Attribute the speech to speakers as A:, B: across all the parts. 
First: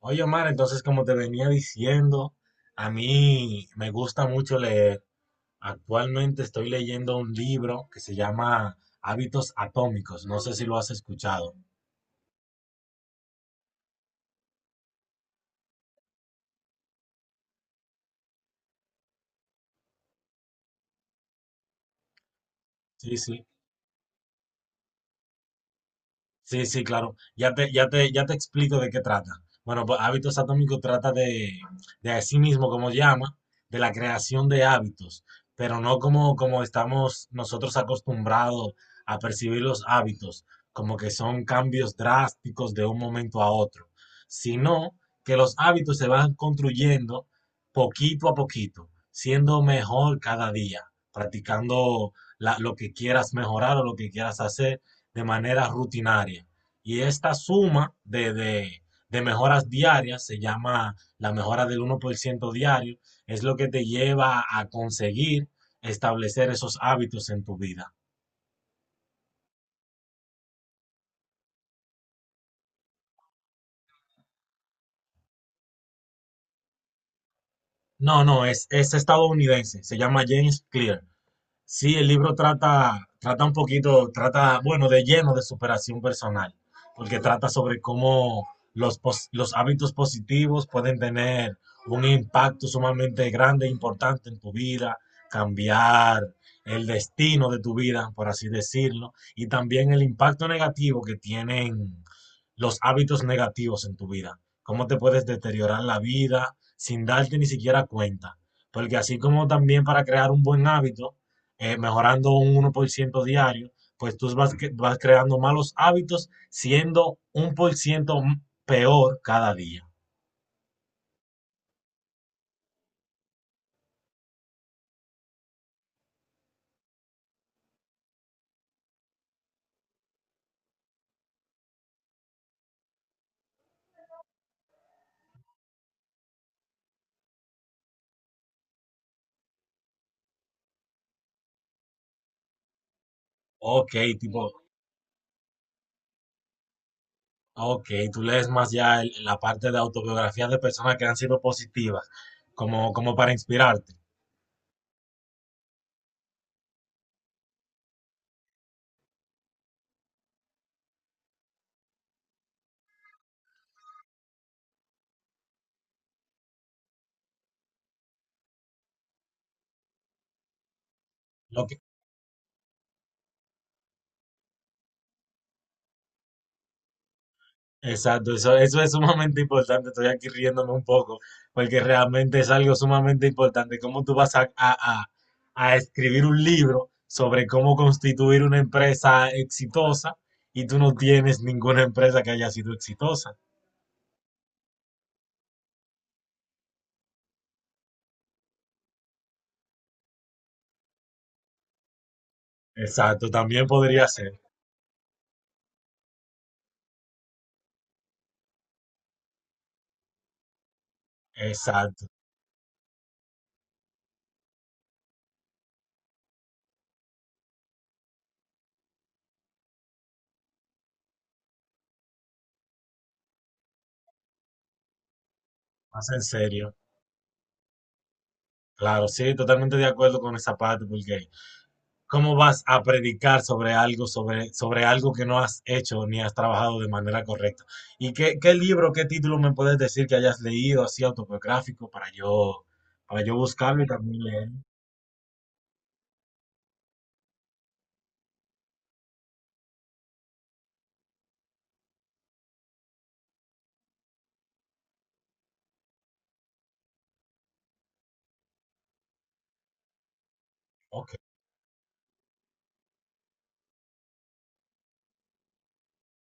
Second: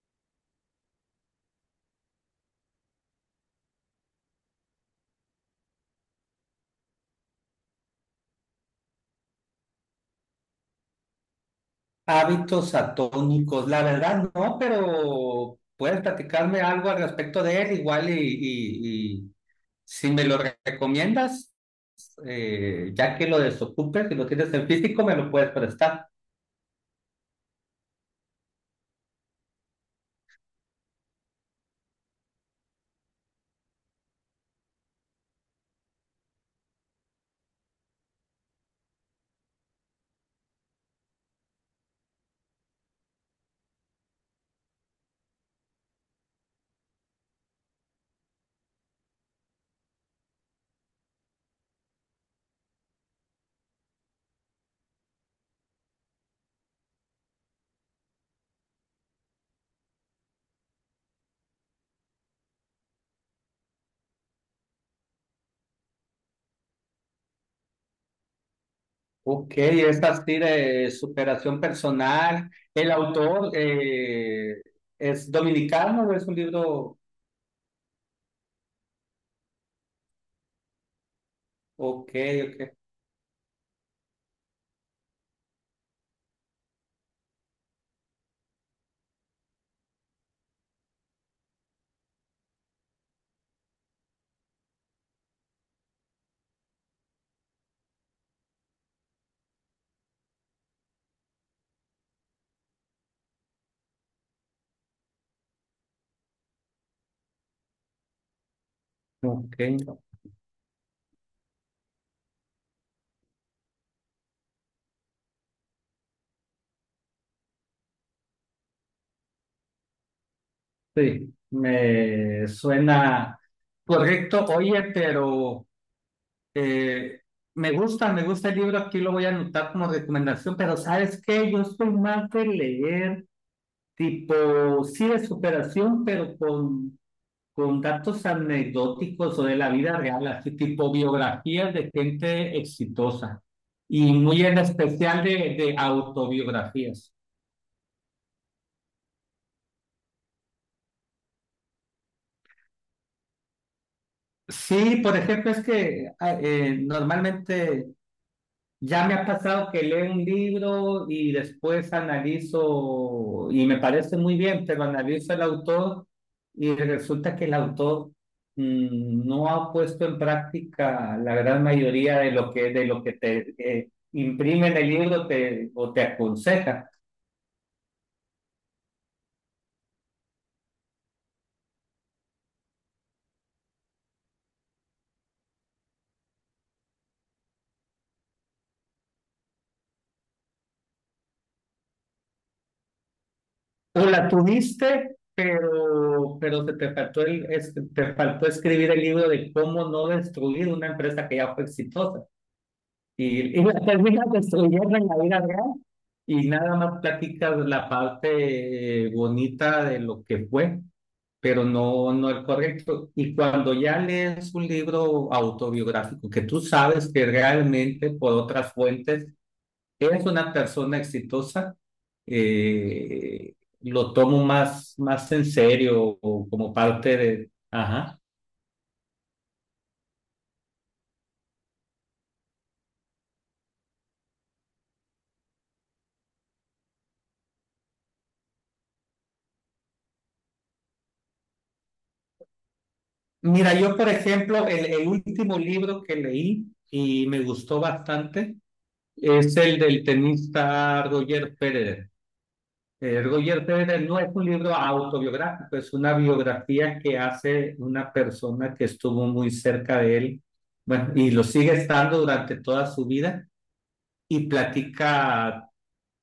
A: Oye, Omar, entonces como te venía diciendo, a mí me gusta mucho leer. Actualmente estoy leyendo un libro que se llama Hábitos Atómicos. No sé si lo has escuchado.
B: Hábitos atónicos, la verdad no, pero puedes platicarme algo al respecto de él, igual y si me lo recomiendas, ya
A: Sí,
B: que lo
A: sí.
B: desocupes, si lo tienes en físico, me lo puedes prestar.
A: Sí, sí, claro. Ya te explico de qué trata. Bueno, pues hábitos atómicos trata de así mismo, como llama, de la creación de hábitos, pero no como estamos nosotros acostumbrados a percibir los hábitos, como que son cambios drásticos de un momento a otro, sino que los hábitos se van construyendo poquito a poquito, siendo mejor cada día, practicando lo que quieras mejorar o lo que quieras hacer de manera rutinaria. Y esta suma de mejoras diarias se llama la mejora del 1% diario, es lo que te lleva a conseguir establecer esos hábitos en tu vida.
B: Ok, es así de superación personal. El autor es dominicano, ¿o es un libro?
A: No, es estadounidense, se llama James Clear. Sí, el
B: Ok,
A: libro
B: ok.
A: trata, bueno, de lleno de superación personal, porque trata sobre cómo los hábitos positivos pueden tener un impacto sumamente grande e importante en tu vida, cambiar el destino de tu vida, por así decirlo, y también el impacto negativo que tienen los hábitos negativos en tu vida, cómo te puedes deteriorar la vida sin darte ni siquiera cuenta, porque así como
B: Ok,
A: también para crear un buen hábito, mejorando un 1% diario, pues tú vas creando malos hábitos siendo un % peor cada día.
B: sí, me suena correcto. Oye, pero. Eh, me gusta el libro, aquí lo voy a anotar como recomendación, pero ¿sabes qué? Yo soy más de leer tipo, sí, de superación, pero con datos anecdóticos o de la vida real, así tipo biografías de gente exitosa
A: Ok,
B: y muy
A: tipo,
B: en especial de autobiografías.
A: ok, tú lees más ya la parte de autobiografías de personas que han sido positivas, como para inspirarte.
B: Sí, por ejemplo, es que normalmente ya me ha pasado que leo un libro y después analizo, y me parece muy bien, pero analizo el autor y resulta que el autor no ha puesto en práctica la gran
A: Lo que,
B: mayoría de lo que te imprime en el libro te, o te aconseja.
A: Exacto, eso es sumamente importante. Estoy aquí riéndome un poco, porque realmente es algo sumamente importante. ¿Cómo tú vas a escribir un libro sobre cómo constituir una empresa exitosa y tú no tienes ninguna empresa que haya sido exitosa?
B: O la tuviste, pero, te faltó te faltó escribir el libro de cómo no destruir una empresa que ya fue exitosa.
A: Exacto,
B: Y
A: también
B: la
A: podría
B: terminas
A: ser.
B: destruyendo en la vida real y nada más platicas la parte bonita de lo que fue, pero
A: Exacto,
B: no, no el correcto. Y cuando ya lees un libro autobiográfico que tú sabes que realmente por otras fuentes es una persona exitosa, eh, lo tomo más, más en
A: más
B: serio
A: en
B: o como
A: serio.
B: parte de... Ajá.
A: Claro, sí, totalmente de acuerdo con esa parte, porque ¿cómo vas a predicar sobre algo, sobre algo que no has hecho ni has trabajado de manera correcta? ¿Y qué libro, qué título me puedes decir que hayas leído así autobiográfico para yo
B: Mira,
A: buscarlo y
B: yo por
A: también leer?
B: ejemplo, el último libro que leí y me gustó bastante es el del tenista Roger Federer. Roger Federer no es un libro autobiográfico, es una biografía que hace una persona que estuvo muy cerca de él, bueno,
A: Ok,
B: y lo sigue estando durante toda su vida y platica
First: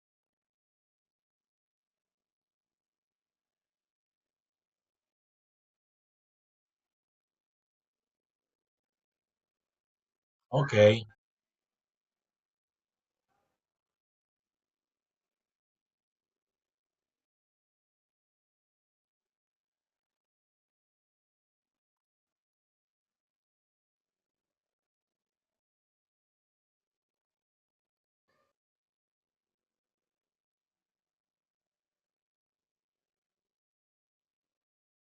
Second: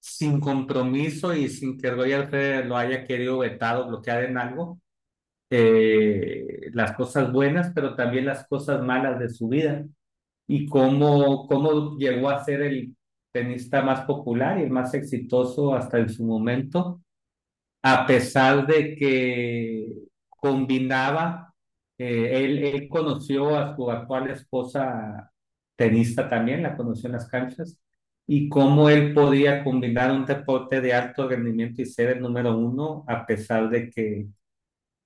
B: sin compromiso y sin que Roger Federer lo haya querido vetar o bloquear en algo, las cosas buenas, pero también las cosas malas de su vida y
A: ok,
B: cómo, cómo llegó a ser el tenista más popular y el más exitoso hasta en su momento, a pesar de que combinaba, él conoció a su actual esposa, tenista también, la conoció en las canchas, y cómo él podía combinar un deporte de alto rendimiento y ser el número uno, a pesar de que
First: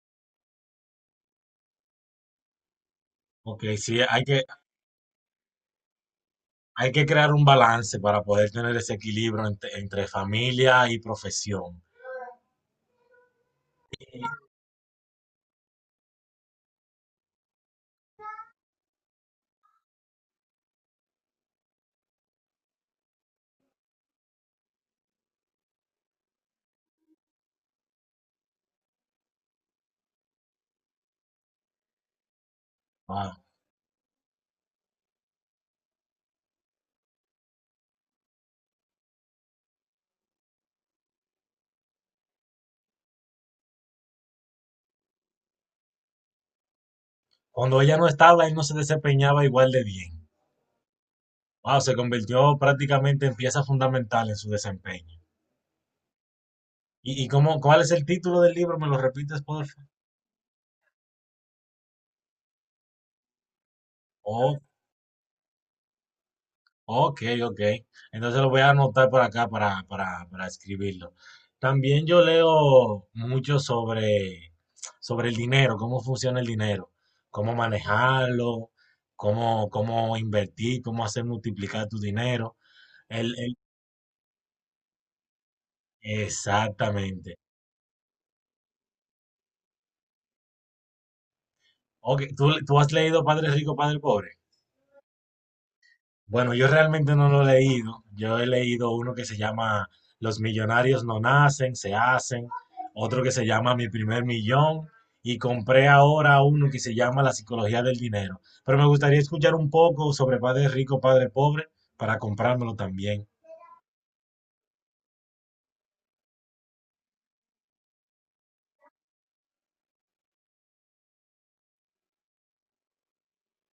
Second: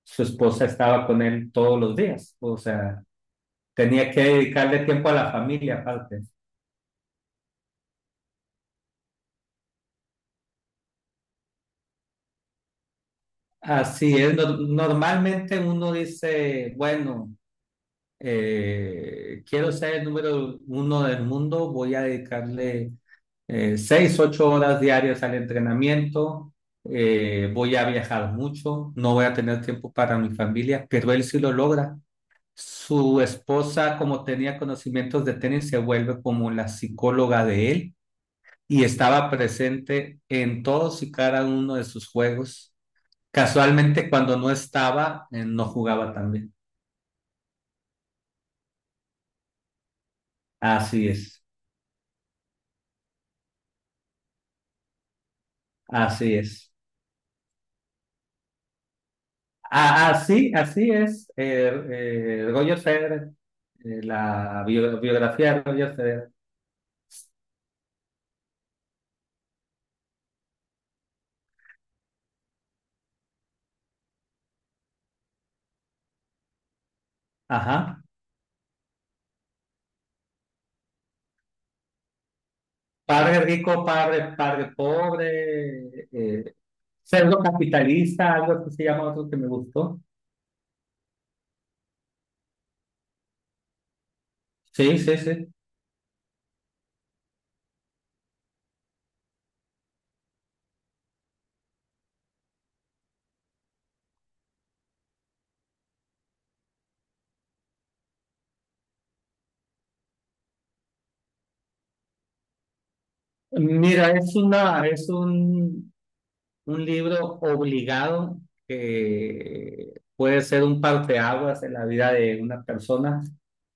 B: su esposa estaba con él todos los días. O sea,
A: ok, sí,
B: tenía que dedicarle tiempo a la familia aparte.
A: hay que crear un balance para poder tener ese equilibrio entre familia y profesión.
B: Así es, normalmente uno dice, bueno, quiero ser el número uno del mundo, voy a dedicarle seis, ocho horas diarias al entrenamiento, voy a viajar mucho, no voy a tener tiempo para mi familia, pero él sí lo logra. Su
A: Ah,
B: esposa, como tenía conocimientos de tenis, se vuelve como la psicóloga de él y estaba presente en todos y cada uno de sus juegos. Casualmente cuando no estaba, no jugaba también.
A: cuando ella no estaba, él no se desempeñaba igual de bien.
B: Así es,
A: Wow, se convirtió prácticamente en pieza fundamental en su desempeño.
B: así es.
A: Y cómo, cuál es el título del libro? ¿Me lo repites, por favor?
B: Ah, así, así es. Roger Federer,
A: Oh,
B: biografía de Roger Federer.
A: ok, ok. Entonces lo voy a anotar por acá para escribirlo. También yo leo mucho sobre el dinero, cómo funciona el dinero, cómo
B: Ajá.
A: manejarlo, cómo invertir, cómo hacer multiplicar tu dinero. El,
B: Padre
A: el-
B: rico, padre pobre,
A: exactamente.
B: pseudo capitalista, algo que se llama otro que me gustó.
A: Ok, tú has leído Padre Rico, Padre Pobre?
B: Sí, sí, sí.
A: Bueno, yo realmente no lo he leído. Yo he leído uno que se llama Los millonarios no nacen, se hacen. Otro que se llama Mi primer millón. Y compré ahora uno que se llama La psicología del dinero. Pero me gustaría escuchar un poco sobre Padre Rico, Padre Pobre para comprármelo también.
B: Mira, es una, es un libro obligado que puede ser un parteaguas en la vida de una persona.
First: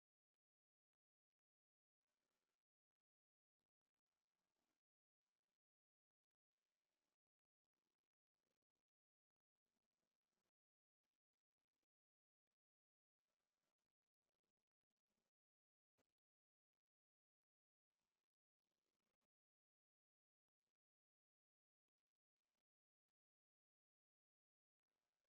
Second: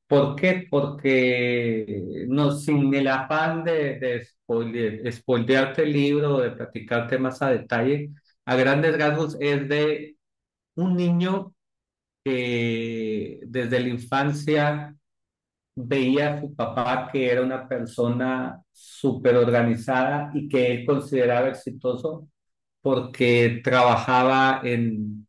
B: ¿Por qué? Porque no, sin el afán de spoilearte el libro o de platicarte más a detalle, a grandes rasgos es de un niño que desde la infancia veía a su papá que era una persona súper organizada y que él consideraba exitoso porque trabajaba en,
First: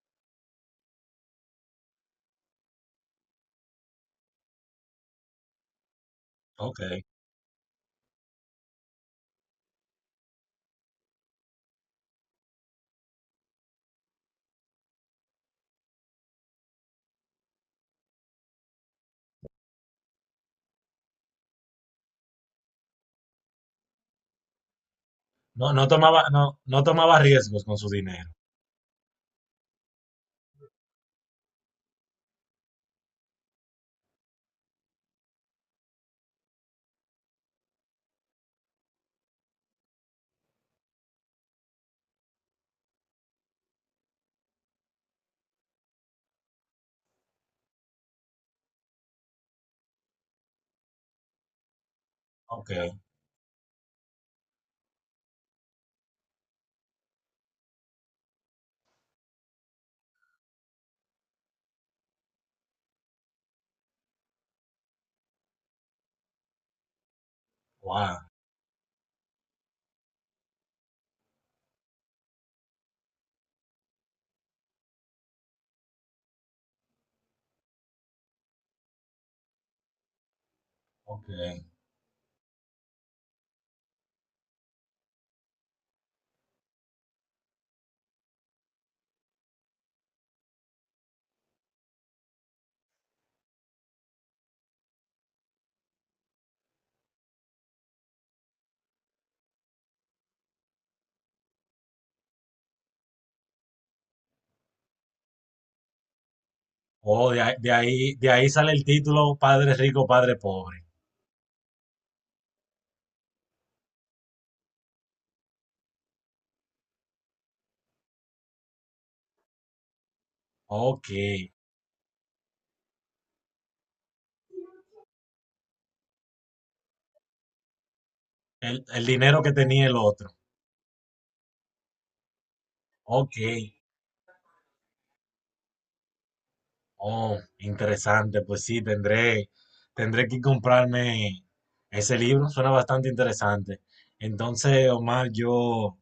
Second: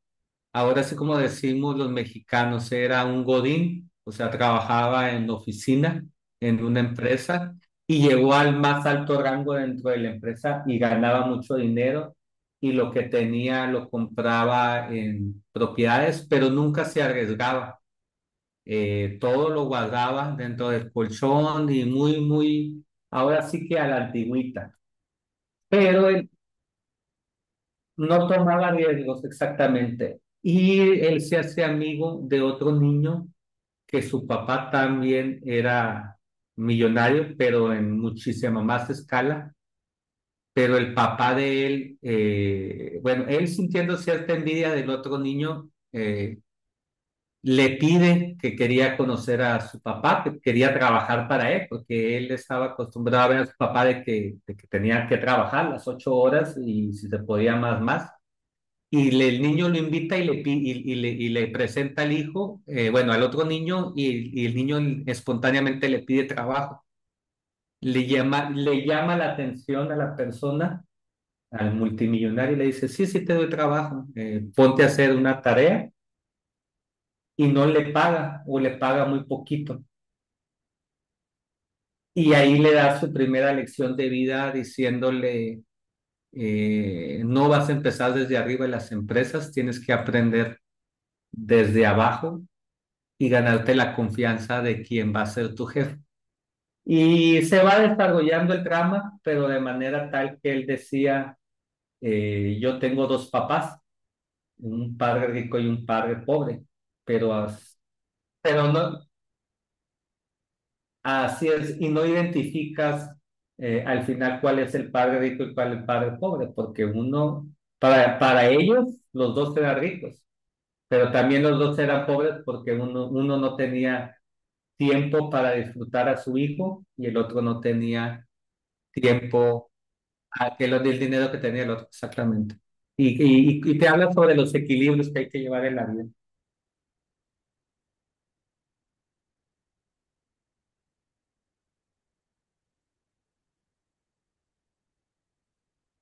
B: ahora sí como decimos los mexicanos, era un godín, o sea, trabajaba en oficina, en una
A: Ok.
B: empresa, y llegó al más alto rango dentro de la empresa y ganaba mucho dinero y lo que tenía lo compraba en propiedades, pero nunca se arriesgaba. Todo lo guardaba dentro del colchón y muy, muy, ahora sí que a la antigüita.
A: No, no
B: Pero
A: tomaba,
B: él
A: no, no tomaba riesgos con su
B: no
A: dinero.
B: tomaba riesgos exactamente. Y él se hace amigo de otro niño que su papá también era millonario, pero en muchísima más escala. Pero el papá de él, bueno, él sintiendo cierta envidia del otro niño, le pide que quería conocer a su papá, que quería trabajar para él, porque él estaba
A: Ok.
B: acostumbrado a ver a su papá de que tenía que trabajar las ocho horas y si se podía más, más. El niño lo invita y le, pi- y le presenta al hijo, bueno, al otro niño, y el niño espontáneamente le pide trabajo.
A: Wow.
B: Le llama la atención a la persona, al multimillonario, y le dice, sí, sí te doy trabajo, ponte a hacer una tarea, y no le paga o le paga muy poquito.
A: Ok.
B: Y ahí le da su primera lección de vida diciéndole, no vas a empezar desde arriba en las empresas, tienes que aprender desde abajo y ganarte la confianza de quien va a ser tu jefe. Y se va desarrollando el drama, pero de manera tal que él decía, yo tengo dos papás, un padre rico y un padre pobre,
A: Oh, de,
B: pero,
A: ahí, de ahí de ahí sale
B: pero
A: el
B: no,
A: título Padre Rico, Padre Pobre.
B: así es, y no identificas al final cuál es el padre rico y cuál es el padre pobre, porque uno, para ellos, los dos eran ricos,
A: Ok.
B: pero también los dos eran pobres porque uno, uno no tenía tiempo para disfrutar a su hijo y el otro no tenía
A: El dinero que
B: tiempo,
A: tenía el otro.
B: aquel del dinero que tenía el otro, exactamente.
A: Ok,
B: Y te habla sobre los equilibrios que hay que llevar en la vida.
A: oh, interesante, pues sí, tendré que comprarme ese libro, suena bastante interesante. Entonces, Omar, yo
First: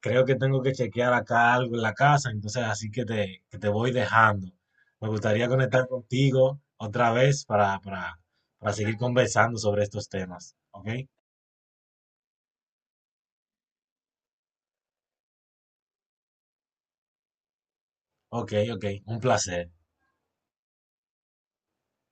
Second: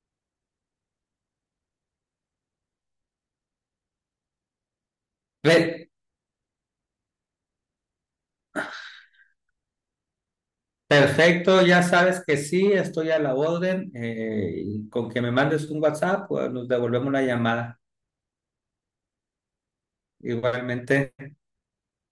A: creo que tengo que chequear acá algo en la casa, entonces así que te voy dejando. Me gustaría conectar
B: Re-
A: contigo otra vez para seguir conversando sobre estos temas, ¿ok?
B: perfecto, ya sabes que sí, estoy a la orden. Y con que me mandes un WhatsApp, pues, nos devolvemos la llamada.
A: Ok, ok, un placer.
B: Igualmente.